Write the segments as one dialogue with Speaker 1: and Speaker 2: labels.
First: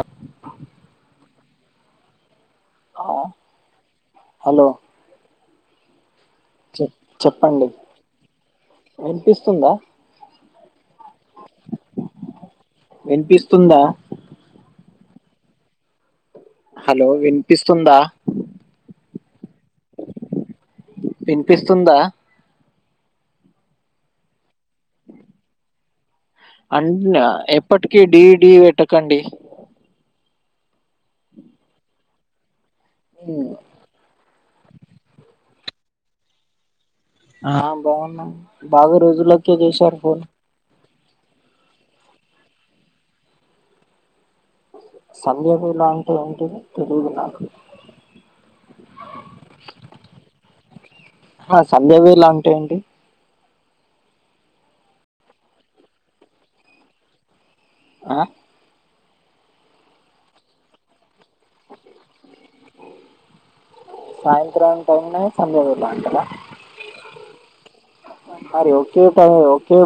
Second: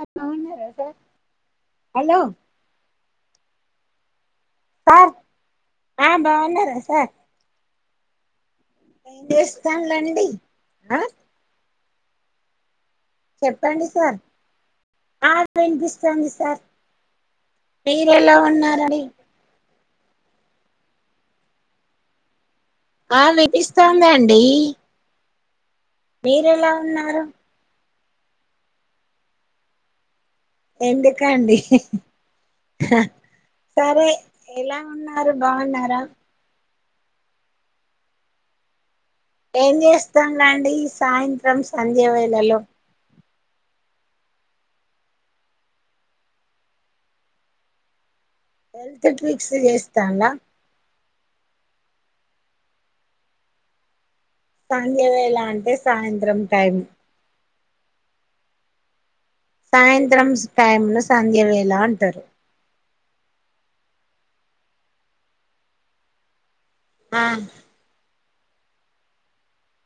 Speaker 1: ఆహ్ బాగున్నారా sir. Hello.
Speaker 2: ఆహ్ హలో
Speaker 1: ఆహ్ బాగున్నారా
Speaker 2: చె
Speaker 1: సార్.
Speaker 2: చెప్పండి
Speaker 1: ఏం
Speaker 2: వినిపిస్తుందా
Speaker 1: చేస్తాన్లండి ఆహ్.
Speaker 2: వినిపిస్తుందా.
Speaker 1: ఆహ్ వినిపిస్తుంది సార్.
Speaker 2: హలో వినిపిస్తుందా
Speaker 1: మీరు ఎలా ఉన్నారండి.
Speaker 2: వినిపిస్తుందా.
Speaker 1: ఆహ్ వినిపిస్తోందండి. మీరెలా
Speaker 2: అన్న్
Speaker 1: ఉన్నారు
Speaker 2: ఎప్పటి. డి డి పెట్టకండి.
Speaker 1: ఎందుకండీ. ఆహ్
Speaker 2: ఉమ్,
Speaker 1: సరే. ఎలా ఉన్నారు బాగున్నారా.
Speaker 2: ఆహ్ బాగున్నాం బాగున్ రోజులకే
Speaker 1: ఏం
Speaker 2: చేశారు. ఫోన్
Speaker 1: చేస్తానులండి ఈ సాయంత్రం సంధ్యవేళలో.
Speaker 2: సంధ్యవెళా అంటే ఏంటిది తెలిదు నాకు.
Speaker 1: హెల్త్ ట్రిక్స్ చేస్తంల్లా.
Speaker 2: ఆహ్ సంధ్యా వేళ అంటే ఏంటి.
Speaker 1: సంధ్యవేళా అంటే సాయంత్రం టైం.
Speaker 2: ఆహ్.
Speaker 1: సాయంత్రం టైంను. సంధ్య వేళ అంటారు.
Speaker 2: సాయంత్రం టైమ్ను సంధ్య వేళా అంటారా.
Speaker 1: ఆహ్.
Speaker 2: మరి ఒకే టైం ఒకే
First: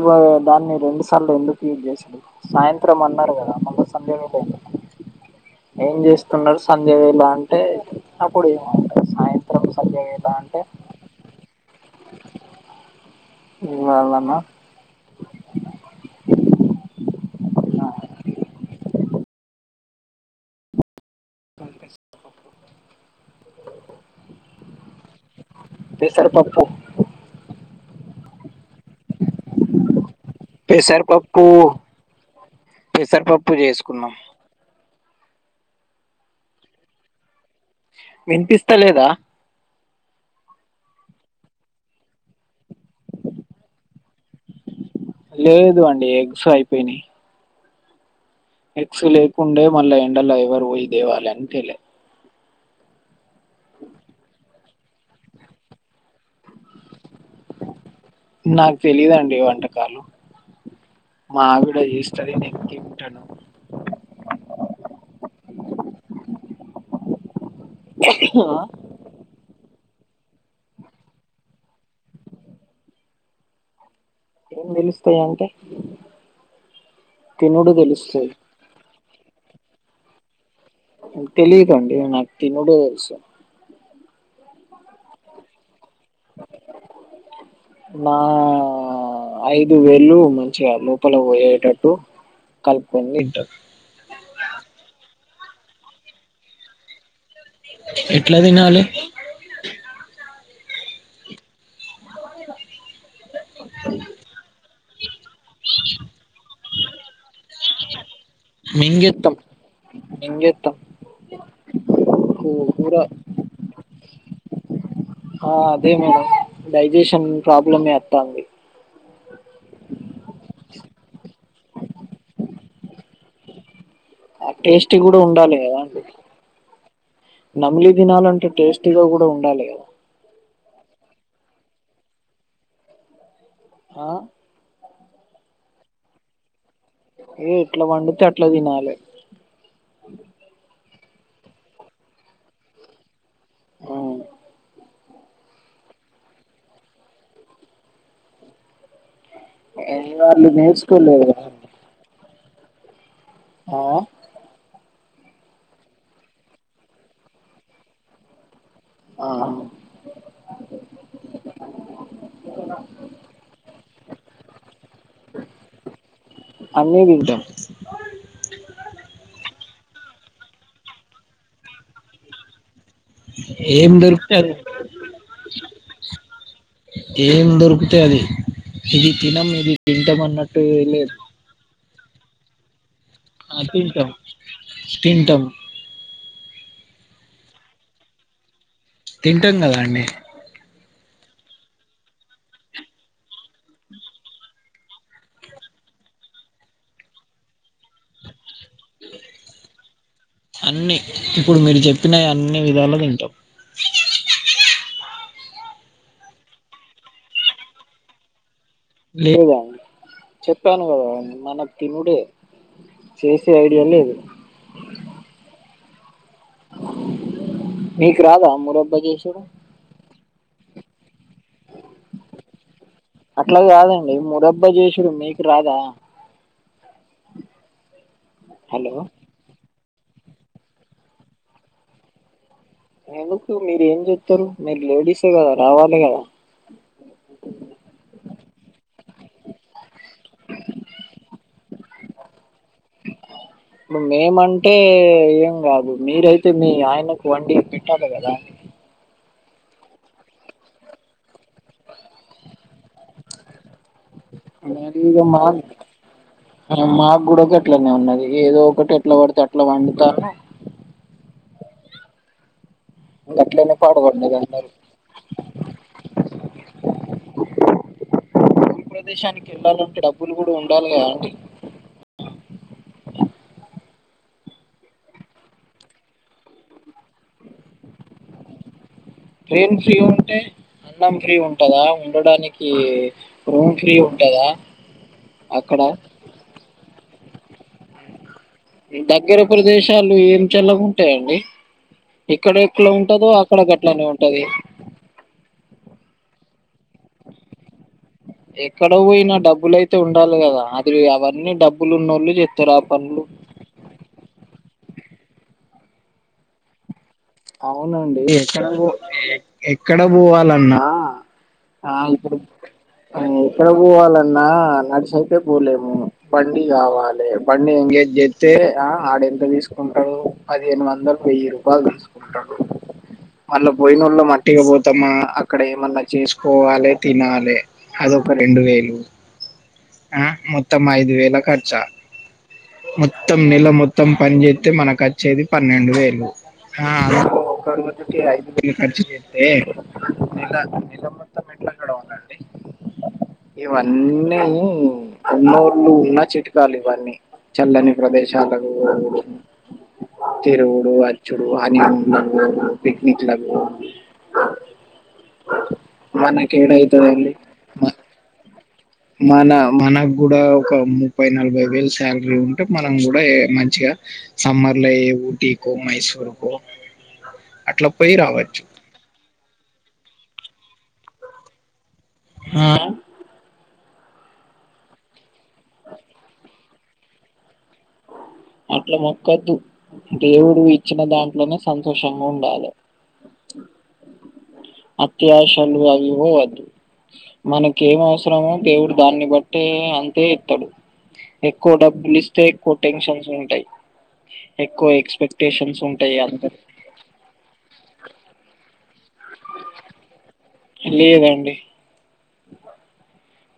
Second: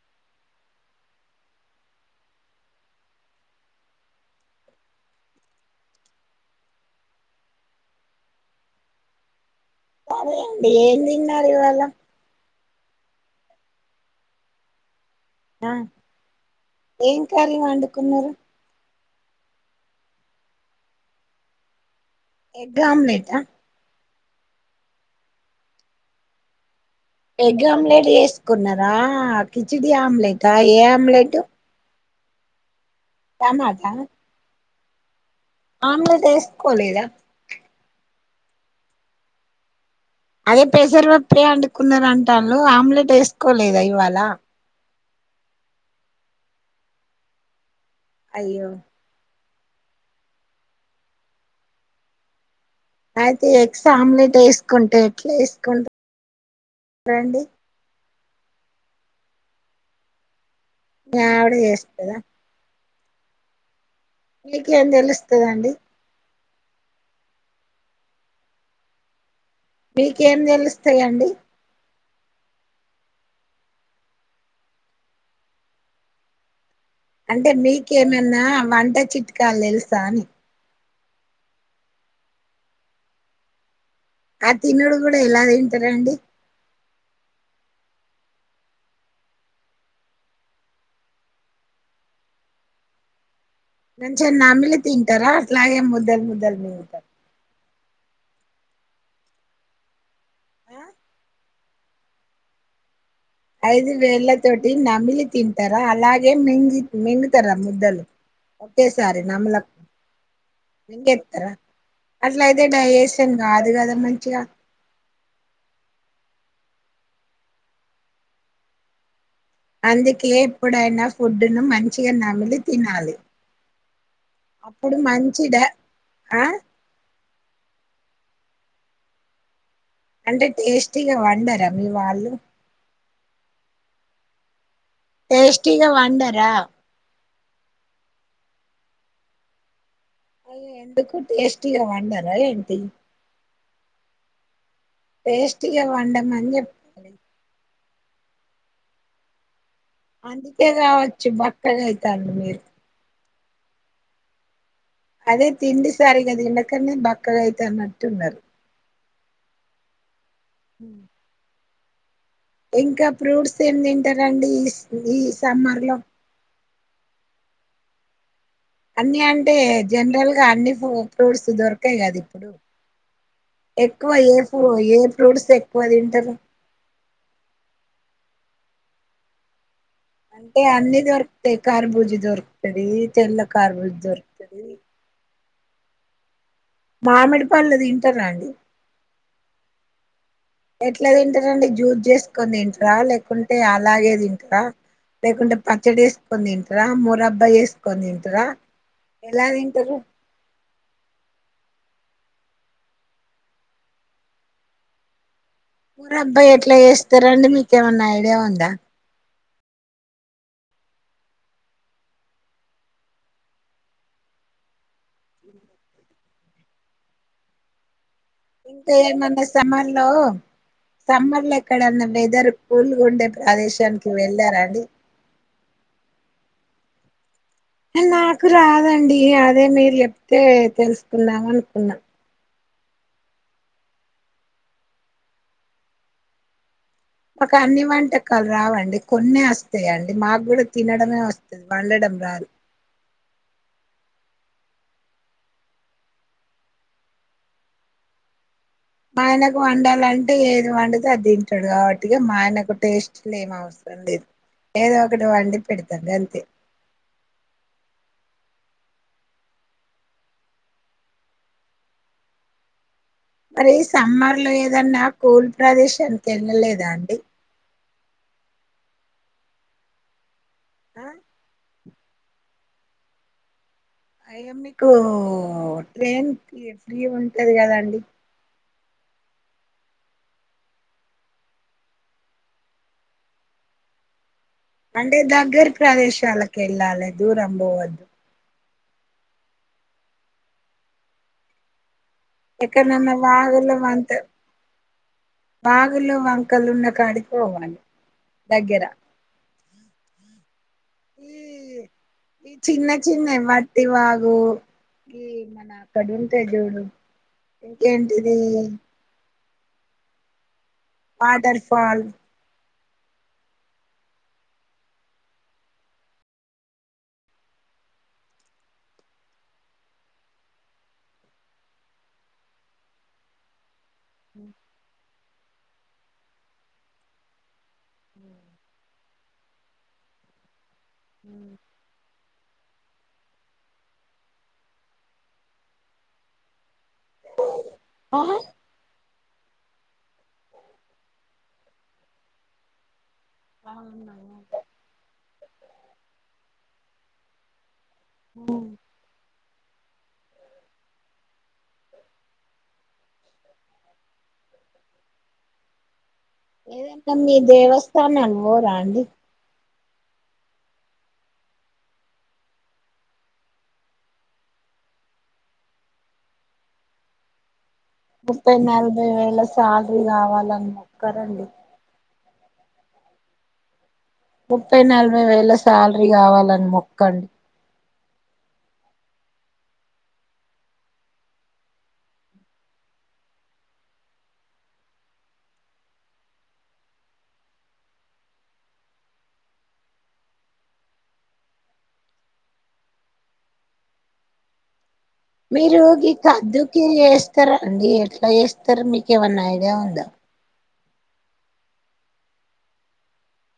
Speaker 2: దాన్ని రెండు సార్లు ఎందుకు యూజ్ చేస్తుంరు సాయంత్రం అన్నారు కదా. మళ్ళ సంధ్య వేళ ఏంది. ఏం చేస్తున్నారు. సంధ్య వేళ అంటే అప్పుడు ఏమంటారు. సాయంత్రం సంధ్య వేళ
Speaker 1: సరే
Speaker 2: అంటే
Speaker 1: అండి ఏం తిన్నారు. ఇవాళ
Speaker 2: ఇవాళనా.
Speaker 1: ఆ ఏం కర్రీ వండుకున్నారా.
Speaker 2: కొనుకొచ్చి
Speaker 1: ఎగ్ ఆమ్లెటా
Speaker 2: పెసర్ పప్పు
Speaker 1: ఎగ్ ఆమ్లెట్ ఏసుకున్నారా కిచడి ఆమ్లె
Speaker 2: పెసర పప్పు పెసరపప్పు
Speaker 1: టమాటా
Speaker 2: చేసుకున్నాం
Speaker 1: ఆమ్లెట్ ఏసుకోలేదా.
Speaker 2: వినిపిస్తలేదా
Speaker 1: అదే పెసర పప్పే అండుకున్నారంటాళ్ళు ఆమ్లెట్ ఏసుకోలేదా ఇవాళ
Speaker 2: లేదు అండి ఎగ్స్ అయిపోయినాయి.
Speaker 1: అయ్యో
Speaker 2: ఎగ్స్ లేవు కుండే మళ్ళ ఎండలో ఎవరు పోయి తేవాలి అని తేలే
Speaker 1: అయితే ఎగ్స్ ఆమ్లెట్ ఏసుకుంటే ఎట్లా ఏసుకుంట రండి.
Speaker 2: నాకు తెలియదండి వంటకాలు
Speaker 1: మీ
Speaker 2: మా ఆవిడ
Speaker 1: చేస్తదా
Speaker 2: హిస్టరి నీకి ట్టను
Speaker 1: మీకు ఏం తెలుస్తదండి
Speaker 2: [unintelligible] న్నావా
Speaker 1: మీకేం తెలుస్తాయండి
Speaker 2: ఏం తెలుస్తాయంటే
Speaker 1: అంటే మీకేమన్నా వంట చిట్కాలు తెలుసా అని
Speaker 2: తెలిదండి నాకు తినుడు తెలుసు
Speaker 1: ఆ తినడు కూడా ఎలా తిన్ తే లేండి
Speaker 2: నా ఐదు వేళ్ళు మంచిగా లోపల పోయేటట్టు కలుపుకొని తింటా
Speaker 1: నం చెం నమిలి తింటారా ట్లాయే ముదల్ ముదల్ మింగుతా
Speaker 2: ఎట్లా తినాలి
Speaker 1: ఆ?
Speaker 2: [inaudible]
Speaker 1: ఐదు వేళ్ల తోటి నమిలి తింటారా అలాగే మింగి మింగిల్ స్తారా ముద్దలు ఒకేసారి
Speaker 2: మింగేత్తం
Speaker 1: నమలకు
Speaker 2: మింగేత్తం
Speaker 1: మింగేత్తారా అసలైతే
Speaker 2: కూర
Speaker 1: డైసేషన్ కాదు కదా మంచిగా
Speaker 2: ఆ అదే మేడం డైజెషన్ ప్రాబ్లం ఏత్తాంది
Speaker 1: అందుకే ఎప్పుడైనా ఫుడ్డు ను మంచిగా నమిలి తినాలి
Speaker 2: ఆ టేస్ట్
Speaker 1: అప్పుడు
Speaker 2: కూడా
Speaker 1: మంచి
Speaker 2: ఉండాలి
Speaker 1: డ
Speaker 2: కదా అండి
Speaker 1: ఆ
Speaker 2: నమిలి తినాలంటే టేస్టు గా కూడా ఉండాలి కదా
Speaker 1: అంటే టేస్టీగా వండరా మీ వాళ్ళు
Speaker 2: ఆ
Speaker 1: టేస్టిగా వండరా
Speaker 2: ఏ ఎట్లా వండుతే అట్లా తినాలె
Speaker 1: అయ్య ఎందుకు టేస్టీ గా వండరా ఏంటి
Speaker 2: ఆ
Speaker 1: టేస్ట్ గా వండమని జెప్
Speaker 2: వాళ్ళు
Speaker 1: అందుకే
Speaker 2: నేర్చుకోలేదు
Speaker 1: కావచ్చు
Speaker 2: కదా
Speaker 1: బక్కగ అయితాండ్రు మీరు [inaudible]
Speaker 2: ఆ
Speaker 1: అదే తిండిసరిగ తినకనే బక్కగా అయితన్నట్టున్నరు
Speaker 2: ఆ
Speaker 1: హ్మ్
Speaker 2: [inaudible]
Speaker 1: ఏం తింటారండి ఈ ఈ సమ్మర్ లో
Speaker 2: అన్నీ తింటాం
Speaker 1: అన్నీ అంటే జనరల్ గా అన్ని ఉ ఫ్రూట్స్ దొరకయి కదు ఇప్పుడు
Speaker 2: ఏం
Speaker 1: ఎక్కువ
Speaker 2: దొరుకుతే
Speaker 1: ఏ
Speaker 2: అది
Speaker 1: ఫూ ఏ ఫ్రూట్స్ ఎక్కువ తింటరు
Speaker 2: ఏం దొరికితే అది ఇది తినం ఇది తింటాం
Speaker 1: అంటే
Speaker 2: అన్నట్టు
Speaker 1: అన్ని
Speaker 2: లేదు
Speaker 1: దొరుకుతాయి కర్బు ఇద్ దొరుకుతది తెల్ల
Speaker 2: ఆయ్
Speaker 1: కర్బూజ
Speaker 2: తింటం
Speaker 1: దొరుకుతది
Speaker 2: తింటం
Speaker 1: మామిడిపల్లు తింటరాండి
Speaker 2: తింటం కదా అండి
Speaker 1: ఎట్లా తింటారు అండి జ్యూస్ చేసుకొని తింటారా, లేకుంటే అలాగే తింటారా, లేకుంటే పచ్చడి వేసుకొని తింటారా, మూరబ్బా చేసుకొని తింటరా. ఎలా తింటరు
Speaker 2: అన్నీ ఇప్పుడు మీరు చెప్పినవి అన్ని విధాలు తింటాం
Speaker 1: ఉరబ్బాయ్ ఎట్లా చేస్తారండి మీకేమన్నా ఐడియా ఉందా
Speaker 2: లేదా చెప్పాను కదా మనం తినుడే చేసే ఐడియా లేదు. నీకు రాదా మురబ్బా చేసుడు
Speaker 1: సమ్మర్ల ఎక్కడన్న వెదరు
Speaker 2: అట్లా కాదండి మురబ్బా చేసుడు మీకు రాదా
Speaker 1: నాకు
Speaker 2: హలో
Speaker 1: రాదండి అదే మీర్ యెప్తే తెలుసుకుందాం అనుకున్నా
Speaker 2: ఎందుకు మీరు ఏం జేత్తరు మీరు లేడీసే కదా రావాలి కదా
Speaker 1: ఒక అన్ని వంటకాలు రావండి కొన్నే వస్త ఏ మాగ్గూడ తినడమే వస్తది వాళ్ళడం రాదు
Speaker 2: ఇప్పుడు మేమంటే ఏం కాదు, మీరైతే మీ ఆయనకు వండి పెట్టాలి కదా.
Speaker 1: ఆయనకు వండాలంటే ఏది వండుతే అ దిం టడు కావట్టిగా మా ఆయనకు టేస్ట్లు ఏం అవసరం లేద్,
Speaker 2: నేను
Speaker 1: ఏదో
Speaker 2: ఇగ
Speaker 1: ఒకటి
Speaker 2: మా
Speaker 1: వండి పెడతాన్ గంతే.
Speaker 2: మాకు కూడా గట్లనే ఉన్నది [unintelligible] ఎట్లా వడీతే అట్లా వండుతర్రు
Speaker 1: మరి
Speaker 2: గట్లనే పాడుపడ్డది
Speaker 1: సమ్మర్లో
Speaker 2: అందరు
Speaker 1: ఏదన్నా కూల్ ప్రదేశానికి ఏళ్ళలేదా అండి.
Speaker 2: ఉన్నదేశనికి వెళ్ళాలంటే డబ్బులు కూడా ఉండాలీ
Speaker 1: ఆ
Speaker 2: గాదండి.
Speaker 1: అయ్యా మీకు ట్రైన్కి ఫ్రీ ఉంటది. కదా అండి
Speaker 2: ట్రైన్ ఫ్రీ ఉంటే అన్నం ఫ్రీ ఉంటందా ఉండడానికి రూమ్ ఫ్రీ ఉంటందా
Speaker 1: అంటే దగ్గరీ ప్రదేశాలకి ఏళ్లలే దూరం పోవద్దు.
Speaker 2: దగ్గర ప్రదేశాలు ఏమి చల్లాగ ఉంటాయండి. ఎక్కడ ఎక్కడ
Speaker 1: ఎక్కడన్నా
Speaker 2: ఉంటదో అక్కడ
Speaker 1: వాగులు
Speaker 2: గట్లనే
Speaker 1: వంత
Speaker 2: ఉంటది.
Speaker 1: వాగులు వంకలు ఉన్న కాడికి పోవాలి. దగ్గర
Speaker 2: ఎక్కడ పోయినా డబ్బులయితే ఉండాలి. గాదా ఇప్పుడు అవన్నీ
Speaker 1: ఈ
Speaker 2: డబ్బులు ఉన్నోళ్ళు
Speaker 1: ఈ
Speaker 2: చెత్తరు. ఆ
Speaker 1: చిన్న
Speaker 2: పనులు
Speaker 1: చిన్నవి వట్టి వాగు ఈ మన అక్కడ ఉంటది చూడు
Speaker 2: అవునండి.
Speaker 1: ఇంకేంటిది
Speaker 2: ఎక్కడ ఎక్కడ పోవాలన్నా
Speaker 1: వాటర్ ఫాల్
Speaker 2: ఎక్కడికి పోవాలన్నా నడిసి ఆయితే పోలేము. బండి కావాలి బండి ఎంగేజ్ చేత్తే ఆ ఆడ ఎంత తీసుకుంటాడో పదిహేను వందలు వెయ్యి రూపాయలు తీసు కుంటాడు. మళ్ళ పోయినోళ్ళ ఆట్టిగా పోతామా అక్కడ ఏమన్నా చేసుకోవాలి తినాలి. అదొక రెండు వేలు ఆ మొత్తం ఐదు వేల ఖర్చా మొత్తం నేల మొత్తం పని చేత్తే మనకు వచ్చేది పన్నెండు వేలు ఆ [unintelligible] [unintelligible] ఉట్టిగా
Speaker 1: ఆహా
Speaker 2: అయిదు వేలు ఖర్చు చే ఏ నేల నేల మొత్తం ఏట్ల గడవాలి అండి ఇవన్నీ ఉన్న ఊరిలో ఉన్న చిట్కాలు ఇవన్నీ చల్లని ప్రదేశాలకు పోవడం తిరుగుడు ఆ ఇప్పుడు హాని మూన్ కు పోవుడు పిక్నిక్ లకు పోవుడు మనకి
Speaker 1: ఏదైన తమ్మి దేవస్థాననికి పోరా అండి
Speaker 2: మనా మనకు గూడా ఒక ముప్పై నలభై వేలు శాలరీ ఉంటే. మనం గుడా ఏ మంచిగా సమ్మర్ ఏ ఊటీకో మైసూర్కో
Speaker 1: ముప్పై నలభై వేల సాలరి రీ కావాలని మొక్కారండి.
Speaker 2: ఆ
Speaker 1: ముప్పై నలభై వేల శాలరీ కావాలని మొక్కండి.
Speaker 2: అట్లా మొక్కొద్దు దేవుడు ఇచ్చిన దాంట్లోనే సంతోషంగా ఉండాలి అత్యాశాలు అవి పోవద్దు మనకేం అవసరమో దేవుడు దాన్ని బట్టే అంతే ఇత్తాడు ఎక్కువ డబ్బులు ఇస్తే ఎక్కువ టెన్షన్ ఉంటాయి ఎక్కువ ఎక్స్
Speaker 1: మీరు ఈ కందుకి ఏస్తార అండి ఎట్లా చేస్తారు మీక్ ఎవన్న ఐడియా ఉందా
Speaker 2: లేదండి [inaudible]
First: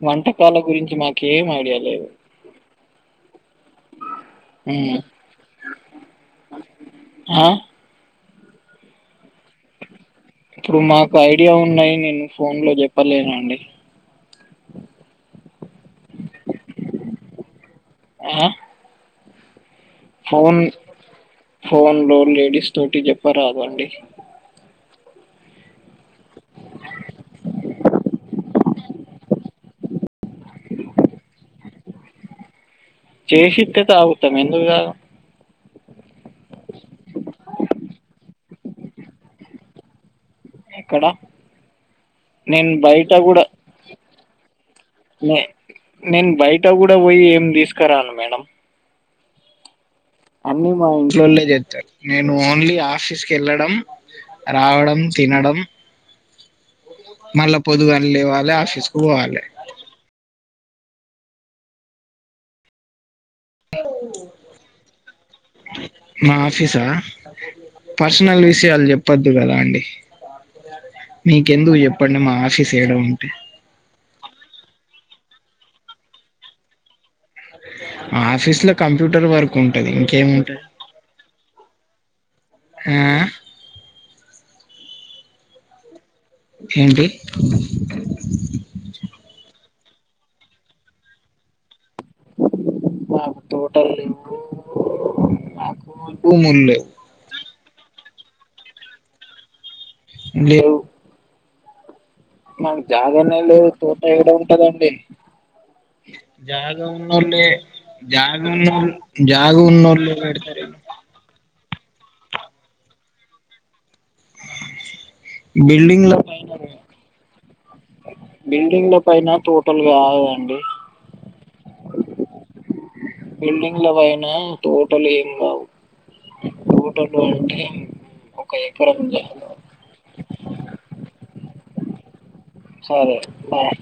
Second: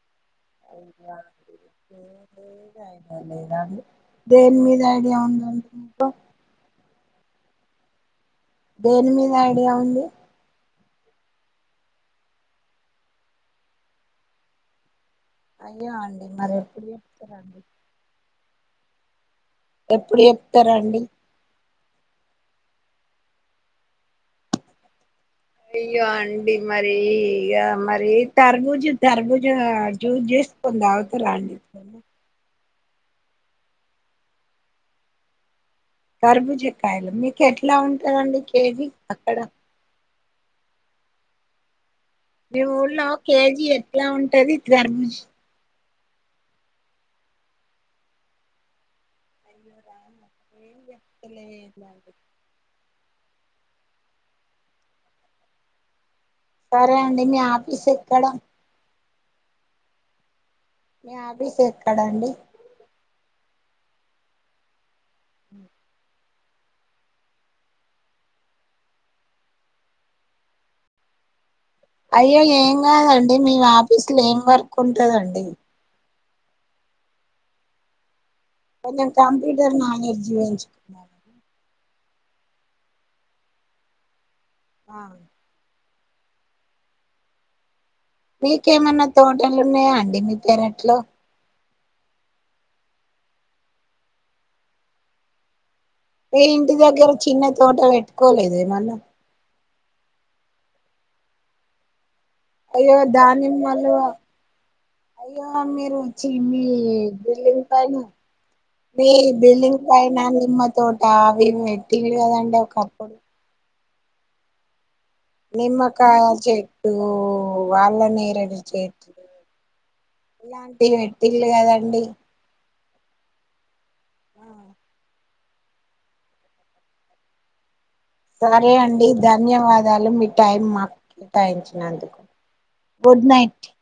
Speaker 2: వంట
Speaker 1: దేని మీద
Speaker 2: ఉమ్.
Speaker 1: ఐడియా ఉందండి ఇంకా
Speaker 2: ఆ
Speaker 1: దేని మీ ఐడియ ఉంది
Speaker 2: ఇప్పుడు మాకు ఐడియా ఉన్నాయి నేను ఫోన్ లో చెప్పలేను అండి
Speaker 1: అయ్యో అండి మరి ఎప్పుడు చెప్తారండి
Speaker 2: ఆ
Speaker 1: ఎప్పుడు
Speaker 2: ఫోన్
Speaker 1: చెప్తారండి
Speaker 2: ఫోన్ లో లేడిస్ తోటి చెప్ప రాదు అండి
Speaker 1: అయ్యో అండి మరి మరి తరబుజు తరబుజు చూస్ చేసుకొని తగుతారా అండి
Speaker 2: చేసితే ఆగుతాం ఎందుకు తాగం
Speaker 1: కర్బుజకాయలు మీకు ఎట్లా ఉంటందండి కేజీ అక్కడ
Speaker 2: ఎక్కడ
Speaker 1: మీ
Speaker 2: నేను
Speaker 1: ఊళ్ళో
Speaker 2: బయట కూడా
Speaker 1: కేజీ ఎట్లా ఉంటది గర్భూజ
Speaker 2: నే నేను బయట కూడా పోయి ఏం తీసుకురాను మేడం అన్నిీ మా ఇంట్లోళ్లే చెత్తరు నేను ఓన్లీ ఆ ఫీస్క వెళ్ళడం రావడం తినడం
Speaker 1: సరే అండి మీ
Speaker 2: మళ్ళా
Speaker 1: ఆఫీస్
Speaker 2: పొదుగల్నే
Speaker 1: ఎక్కడ
Speaker 2: లేవాలే ఆఫీస్ పోవాలే
Speaker 1: మీ ఆఫీస్ ఎక్కడ అండి ఉ
Speaker 2: మా ఆఫీసా పర్సనల్ విషయాలు చెప్పొద్దు కదా అండి మీక్
Speaker 1: అయ్యో ఏం కాదండి మీ ఆఫీసు లో ఏం వర్క్ కుంటదండి
Speaker 2: అ ఆఫీస్ లో
Speaker 1: కొంచెం
Speaker 2: కంప్యూటర్ వర్క్ ఉంటది
Speaker 1: నాలెడ్జ్
Speaker 2: ఇంకేముంటది
Speaker 1: పెంచుకున్నాను
Speaker 2: ఆ
Speaker 1: ఆ
Speaker 2: ఏంటి
Speaker 1: వీ పెరట్లో
Speaker 2: మాకు తోటల్లేవ్వు
Speaker 1: ఏ ఇంటి దగ్గర చిన్న తోట పెట్టుకోలేదు ఏమన్నా
Speaker 2: లేదు
Speaker 1: అయ్యో
Speaker 2: లేవు
Speaker 1: దానిమ్మలు
Speaker 2: తోట ఏడ ఉంటదండి
Speaker 1: అయ్యో మీరు వచ్చి మీ
Speaker 2: జాగ ఉన్నోళ్ళే
Speaker 1: బిల్డింగ్ పైన
Speaker 2: జాగ ఉన్నోళ్ళు
Speaker 1: మీ
Speaker 2: జాగ
Speaker 1: బిల్డింగ్
Speaker 2: ఉన్నోళ్ళే
Speaker 1: పైన
Speaker 2: పెడతారు
Speaker 1: నిమ్మ తోట అవి తిడి గదండి ఒక కప్పుడు
Speaker 2: బిల్డింగ్ల
Speaker 1: నిమ్మకాయ
Speaker 2: పైన
Speaker 1: చెట్టు ఓ వాళ నేరేడు
Speaker 2: బిల్డింగ్ల
Speaker 1: చెట్లు
Speaker 2: పైన తోటలు కాదండి
Speaker 1: ఇలాంటి వేటిల్లు కదండి
Speaker 2: బిల్డింగ్ లో వైన తోటల్ ఏం తోటల్లు వడ్డయ
Speaker 1: సరే అండి ధన్యవాదాలు మీ టైం మాకు కేటాయించినందుకు
Speaker 2: సరే
Speaker 1: గుడ్ నైట్
Speaker 2: బాయి